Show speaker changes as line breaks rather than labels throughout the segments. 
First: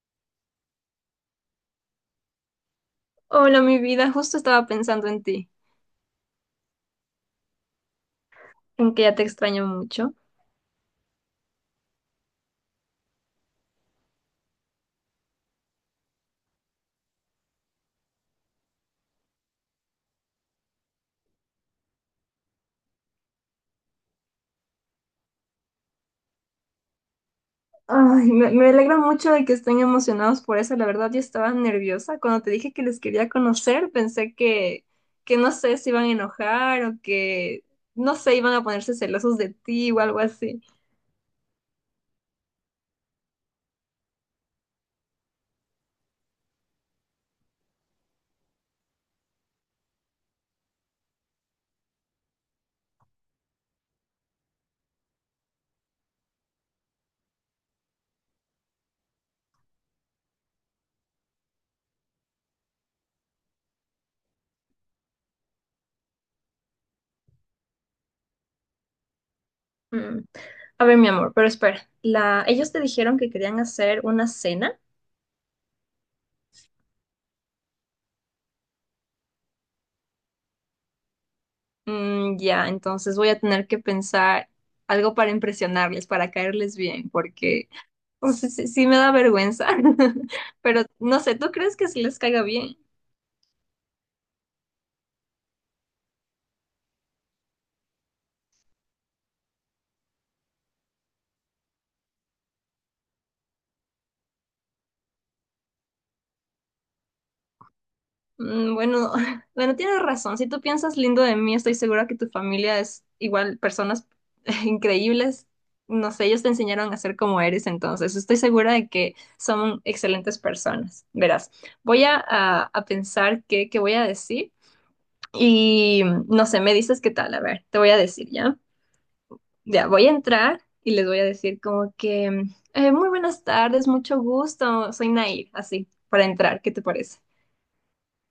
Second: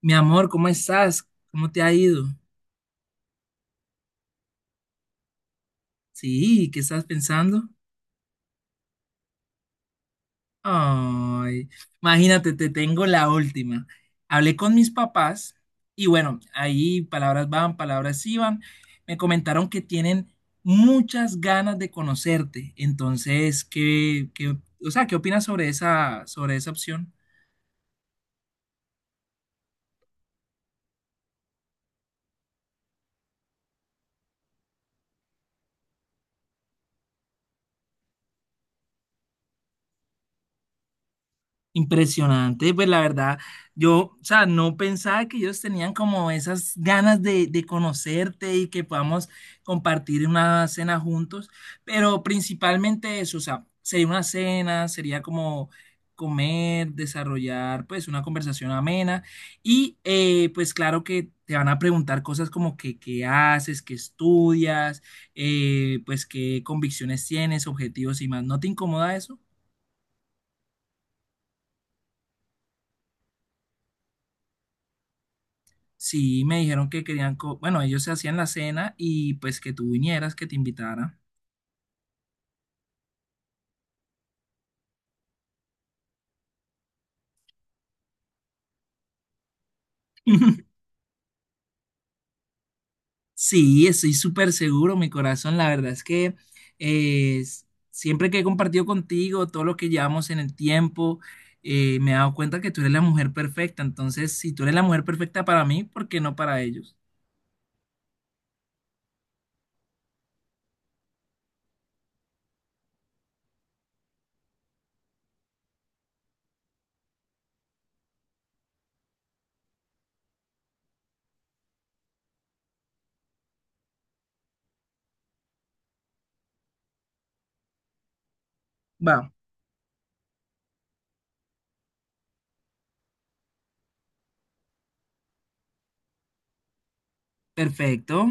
Mi amor, ¿cómo estás? ¿Cómo te ha ido?
Hola, mi vida, justo estaba pensando en ti,
Sí, ¿qué estás pensando?
en que ya te extraño mucho.
Ay, imagínate, te tengo la última. Hablé con mis papás y bueno, ahí palabras van, palabras iban. Me comentaron que tienen muchas ganas de conocerte. Entonces, ¿qué opinas sobre esa opción?
Ay, me alegra mucho de que estén emocionados por eso. La verdad, yo estaba nerviosa. Cuando te dije que les quería conocer, pensé que no sé si iban a enojar o que, no sé, iban a ponerse celosos de ti o algo así.
Impresionante, pues la verdad, yo, o sea, no pensaba que ellos tenían como esas ganas de conocerte y que podamos compartir una cena juntos, pero principalmente eso, o sea, sería una cena, sería como comer, desarrollar pues una conversación amena y pues claro que te van a preguntar cosas como que qué haces, qué estudias, pues qué convicciones tienes, objetivos y más, ¿no te incomoda eso?
Mm. A ver, mi amor, pero espera. Ellos te dijeron que querían hacer una cena.
Sí, me dijeron que querían, bueno, ellos se hacían la cena y pues que tú vinieras, que te invitara.
Ya, entonces voy a tener que pensar algo para impresionarles, para caerles bien, porque. O sea, sí, sí me da vergüenza, pero no sé, ¿tú crees que si les caiga bien?
Sí, estoy súper seguro, mi corazón. La verdad es que eh, s- siempre que he compartido contigo todo lo que llevamos en el tiempo, me he dado cuenta que tú eres la mujer perfecta. Entonces, si tú eres la mujer perfecta para mí, ¿por qué no para ellos?
Bueno, bueno, tienes razón. Si tú piensas lindo de mí, estoy segura que tu familia es igual personas increíbles. No sé, ellos te enseñaron a ser como eres, entonces estoy segura de que son excelentes personas. Verás, voy a pensar qué voy a decir y no sé, me dices qué tal. A ver, te voy a decir, ¿ya?
Va,
Ya voy a entrar y les voy a decir como que, muy buenas tardes, mucho gusto, soy Nair, así, para entrar, ¿qué te parece?
perfecto.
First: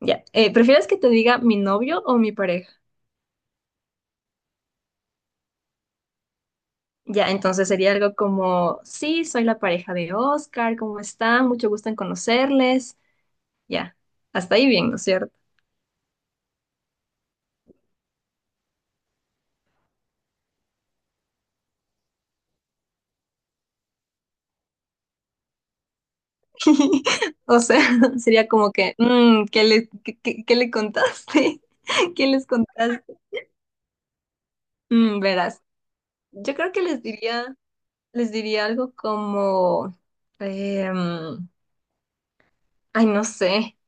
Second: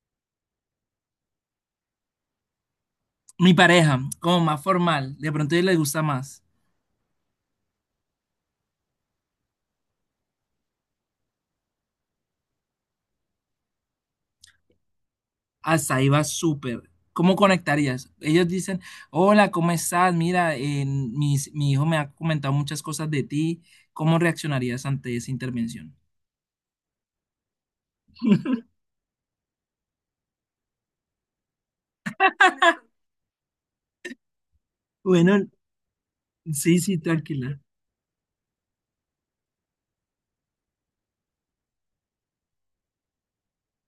Ya, ¿prefieres que te diga mi novio o mi pareja?
Mi pareja, como más formal, de pronto a ellos les gusta más.
Ya, entonces sería algo como, sí, soy la pareja de Oscar, ¿cómo están? Mucho gusto en conocerles. Ya, hasta ahí bien, ¿no es cierto?
Hasta ahí va súper. ¿Cómo conectarías? Ellos dicen, hola, ¿cómo estás? Mira, mi hijo me ha comentado muchas cosas de ti. ¿Cómo reaccionarías ante esa intervención?
O sea, sería como que, ¿qué le contaste? ¿Qué les contaste?
Bueno,
Verás, yo creo
sí,
que
sí,
les diría...
tranquila.
les diría algo como, em, ay, no sé,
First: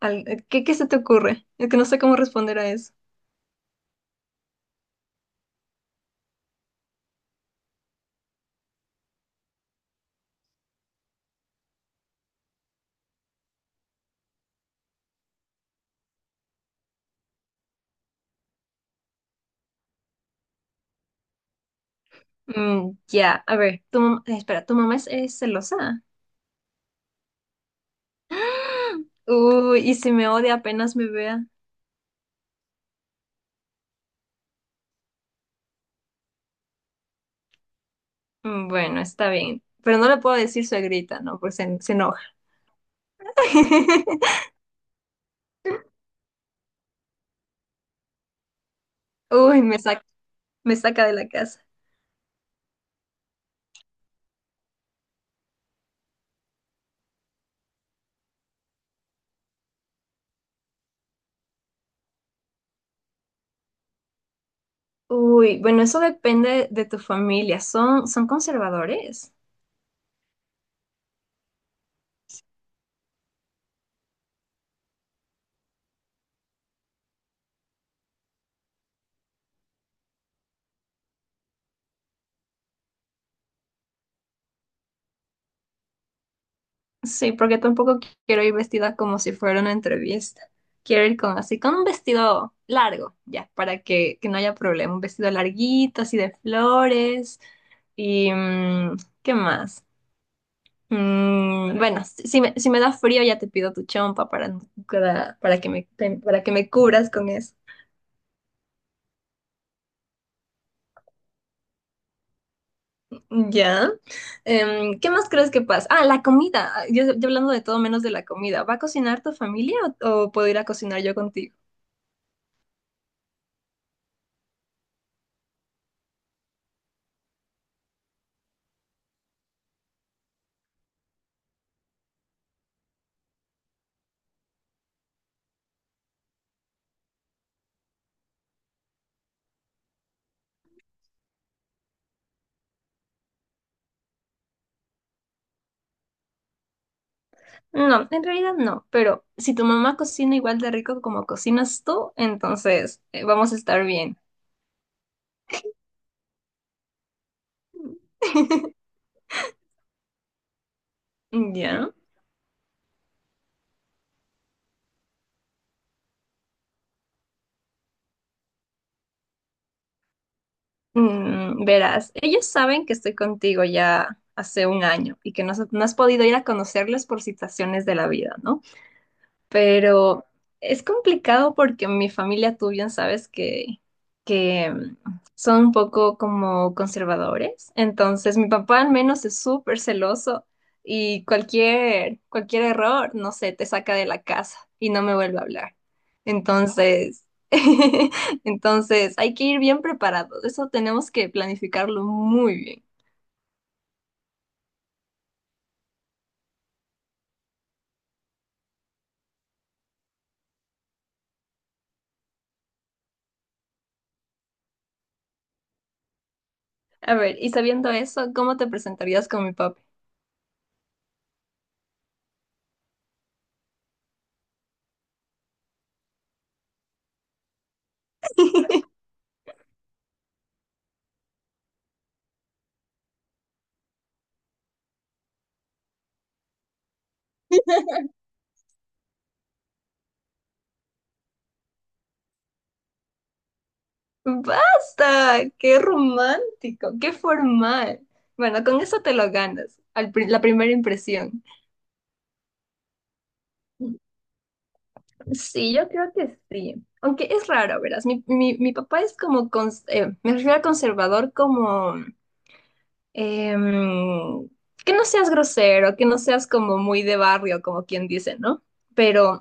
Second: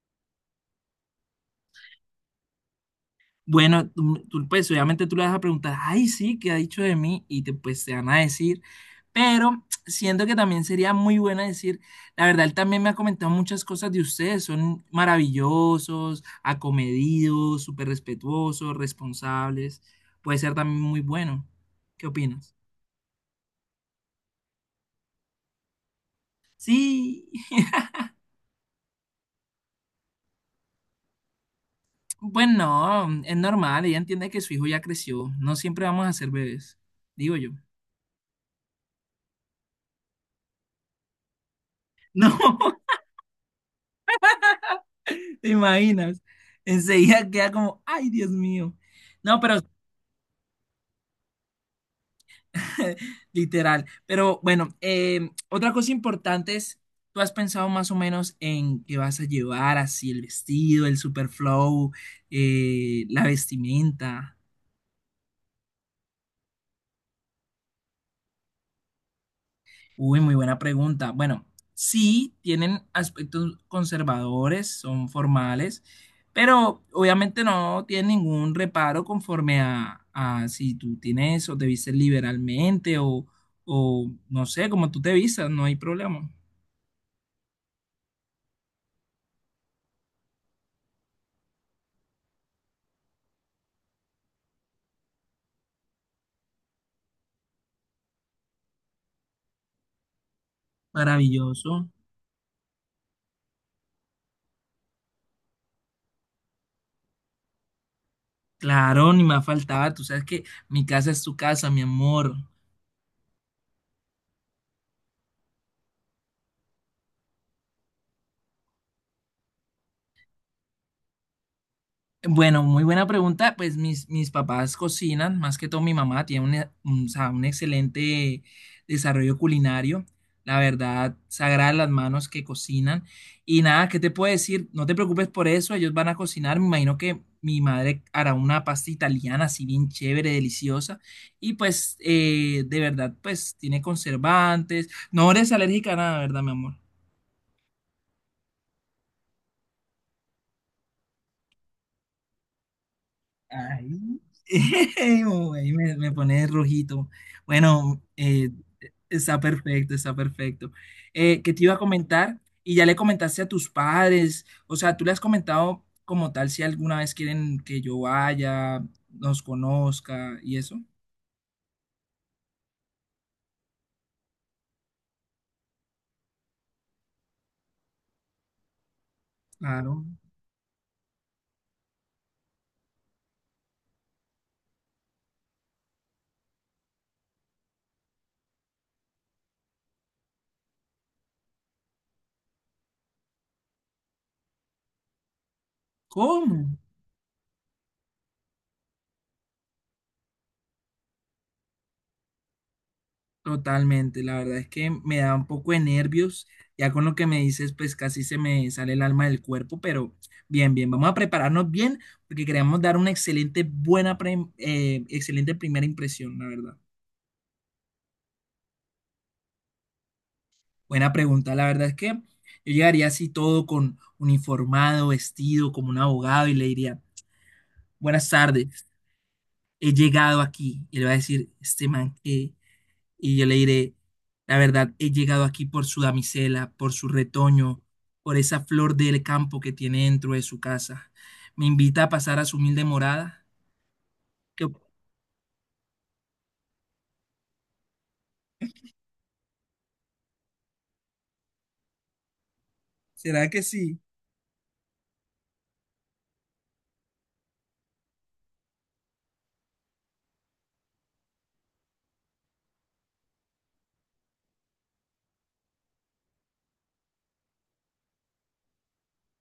¿qué se te ocurre? Es que no sé cómo responder a eso.
Bueno, tú, pues obviamente tú le vas a preguntar, ay, sí, ¿qué ha dicho de mí? Y te, pues te van a decir, pero siento que también sería muy buena decir, la verdad, él también me ha comentado muchas cosas de ustedes, son maravillosos, acomedidos, súper respetuosos, responsables, puede ser también muy bueno. ¿Qué opinas?
Ya, a ver, espera, ¿tu mamá es celosa?
Sí,
Uy, y si me odia apenas me vea.
bueno, es normal, ella entiende que su hijo ya creció, no siempre vamos a ser bebés, digo yo.
Bueno, está bien, pero no le puedo decir suegrita, ¿no? Pues se enoja.
No. ¿Te imaginas? Enseguida queda como, ay, Dios mío. No, pero
Uy, me saca de la casa.
literal. Pero bueno, otra cosa importante es, ¿tú has pensado más o menos en qué vas a llevar, así el vestido, el super flow, la vestimenta?
Uy, bueno, eso depende de tu familia. ¿Son conservadores?
Uy, muy buena pregunta. Bueno, sí, tienen aspectos conservadores, son formales, pero obviamente no tienen ningún reparo conforme a si tú tienes o te vistes liberalmente o no sé, como tú te vistas, no hay problema.
Sí, porque tampoco quiero ir vestida como si fuera una entrevista. Quiero ir con así, con un vestido largo, ya, para que no haya problema. Un vestido larguito, así de flores. Y, ¿qué más?
Maravilloso.
Bueno, si me da frío ya te pido tu chompa para, no- para, para que me, para que me cubras con eso.
Claro, ni más faltaba. Tú sabes que mi casa es tu casa, mi amor.
Ya. ¿Qué más crees que pasa? Ah, la comida. Yo hablando de todo menos de la comida. ¿Va a cocinar tu familia o puedo ir a cocinar yo contigo?
Bueno, muy buena pregunta. Pues mis papás cocinan, más que todo mi mamá tiene un, o sea, un excelente desarrollo culinario. La verdad, sagradas las manos que cocinan. Y nada, ¿qué te puedo decir? No te preocupes por eso, ellos van a cocinar. Me imagino que mi madre hará una pasta italiana así bien chévere, deliciosa. Y pues, de verdad, pues tiene conservantes. No eres alérgica a nada, ¿verdad, mi amor?
No, en realidad no, pero si tu mamá cocina igual de rico como cocinas tú, entonces vamos a estar bien.
Ay, oh, ahí me, me pone rojito. Bueno, está perfecto, está perfecto. ¿Qué te iba a
Ya.
comentar? Y ya le comentaste a tus padres, o sea, tú le has comentado como tal si alguna vez quieren que yo vaya, nos conozca y eso.
Verás, ellos saben que estoy contigo ya hace un año y que no has podido ir a conocerles por situaciones de la vida, ¿no?
Claro.
Pero es complicado porque mi familia, tú bien sabes que son un poco como conservadores. Entonces, mi papá al menos es súper celoso y cualquier error, no sé, te saca de la casa y no me vuelve a hablar.
¿Cómo?
Entonces, entonces hay que ir bien preparados. Eso tenemos que planificarlo muy bien.
Totalmente, la verdad es que me da un poco de nervios, ya con lo que me dices, pues casi se me sale el alma del cuerpo, pero bien, bien, vamos a prepararnos bien porque queremos dar una excelente, buena, excelente primera impresión, la verdad.
A ver, y sabiendo eso, ¿cómo te presentarías con mi papá?
Buena pregunta, la verdad es que yo llegaría así todo con uniformado, vestido como un abogado y le diría, buenas tardes, he llegado aquí, y le va a decir, este man, y yo le diré, la verdad, he llegado aquí por su damisela, por su retoño, por esa flor del campo que tiene dentro de su casa. Me invita a pasar a su humilde morada. ¿Qué op-
Basta, qué romántico, qué formal. Bueno, con eso te lo ganas, la primera impresión.
¿Será que sí?
Sí, yo creo que sí. Aunque es raro, verás. Mi papá es como, me refiero a conservador como, em, que no seas grosero, que no seas como muy de barrio, como quien dice, ¿no? Pero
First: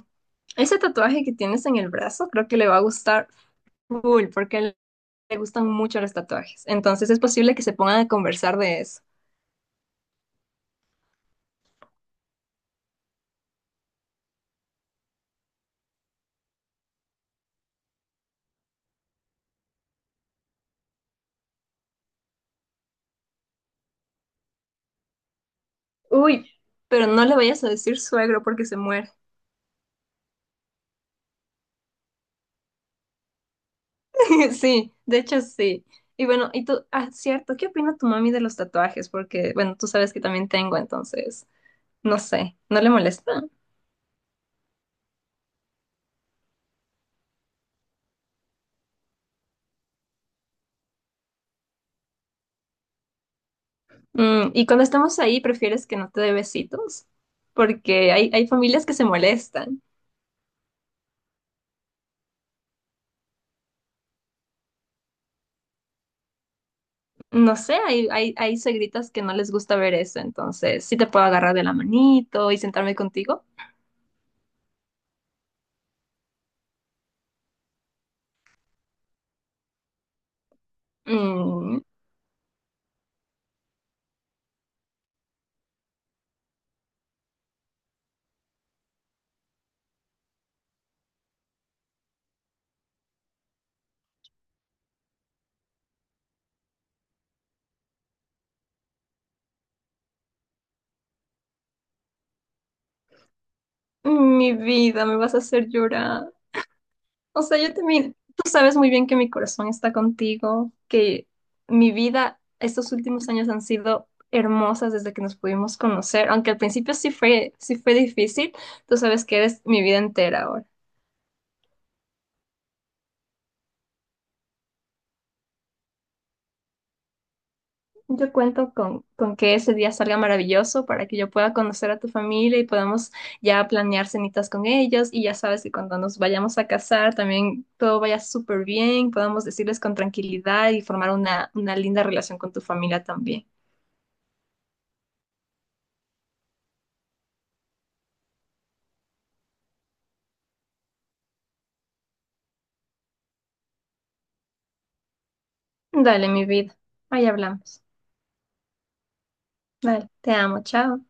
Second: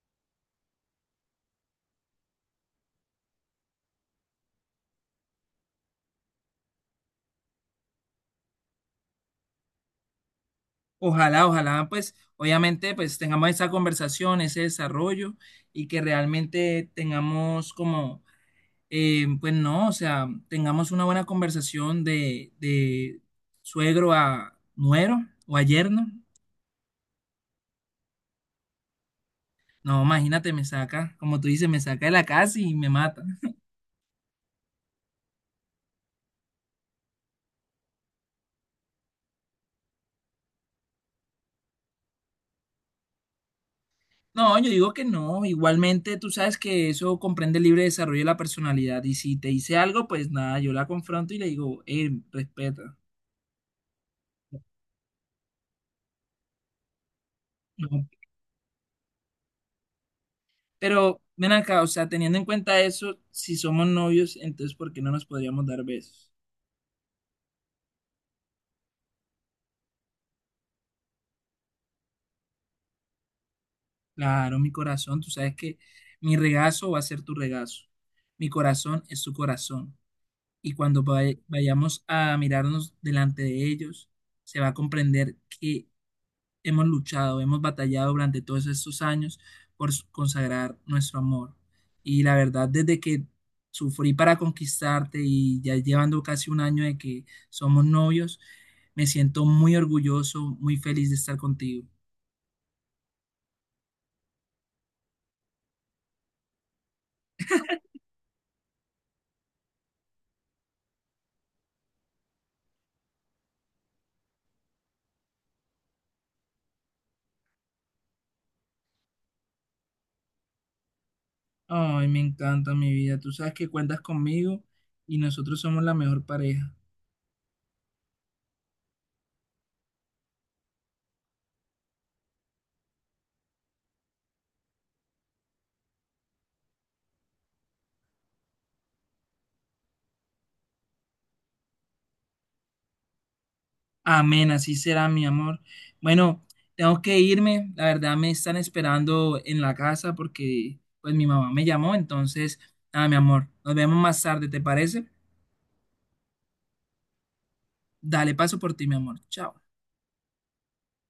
ese tatuaje que tienes en el brazo creo que le va a gustar full, porque a él le gustan mucho los tatuajes. Entonces es posible que se pongan a conversar de eso.
Ojalá, ojalá, pues obviamente pues tengamos esa conversación, ese desarrollo y que realmente tengamos como, pues no, o sea, tengamos una buena conversación de suegro a nuero o a yerno.
Uy, pero no le vayas a decir suegro porque se muere.
No, imagínate, me saca, como tú dices, me saca de la casa y me mata.
Sí, de hecho sí. Y bueno, y tú, ah, cierto, ¿qué opina tu mami de los tatuajes? Porque, bueno, tú sabes que también tengo, entonces, no sé, ¿no le molesta?
No, yo digo que no, igualmente tú sabes que eso comprende el libre desarrollo de la personalidad y si te dice algo, pues nada, yo la confronto y le digo, respeta.
Y cuando estamos ahí, ¿prefieres que no te dé besitos?
No.
Porque hay familias que se molestan.
Pero ven acá, o sea, teniendo en cuenta eso, si somos novios, entonces ¿por qué no nos podríamos dar besos?
No sé, hay suegritas que no les gusta ver eso, entonces, sí te puedo agarrar de la manito y sentarme contigo.
Claro, mi corazón, tú sabes que mi regazo va a ser tu regazo, mi corazón es tu corazón. Y cuando
Mm,
vayamos a mirarnos delante de ellos, se va a comprender que hemos luchado, hemos batallado durante todos estos años por consagrar nuestro amor. Y la verdad, desde que sufrí para conquistarte y ya llevando casi un año de que somos novios, me siento muy orgulloso, muy feliz de estar contigo.
mi vida, me vas a hacer llorar. O sea, yo también, tú sabes muy bien que mi corazón está contigo, que mi vida, estos últimos años han sido hermosas desde que nos pudimos conocer, aunque al principio sí fue difícil, tú sabes que eres mi vida entera ahora.
Ay, me encanta mi vida. Tú sabes que cuentas conmigo y nosotros somos la mejor pareja.
Yo cuento con que ese día salga maravilloso para que yo pueda conocer a tu familia y podamos ya planear cenitas con ellos y ya sabes que cuando nos vayamos a casar también todo vaya súper bien, podamos decirles con tranquilidad y formar una linda relación con tu familia también.
Amén, así será, mi amor. Bueno, tengo que irme. La verdad me están esperando en la casa porque pues mi mamá me llamó. Entonces, nada, mi amor, nos vemos más tarde, ¿te parece?
Dale, mi vida. Ahí hablamos.
Dale, paso por ti, mi amor. Chao.
Dale, te amo, chao.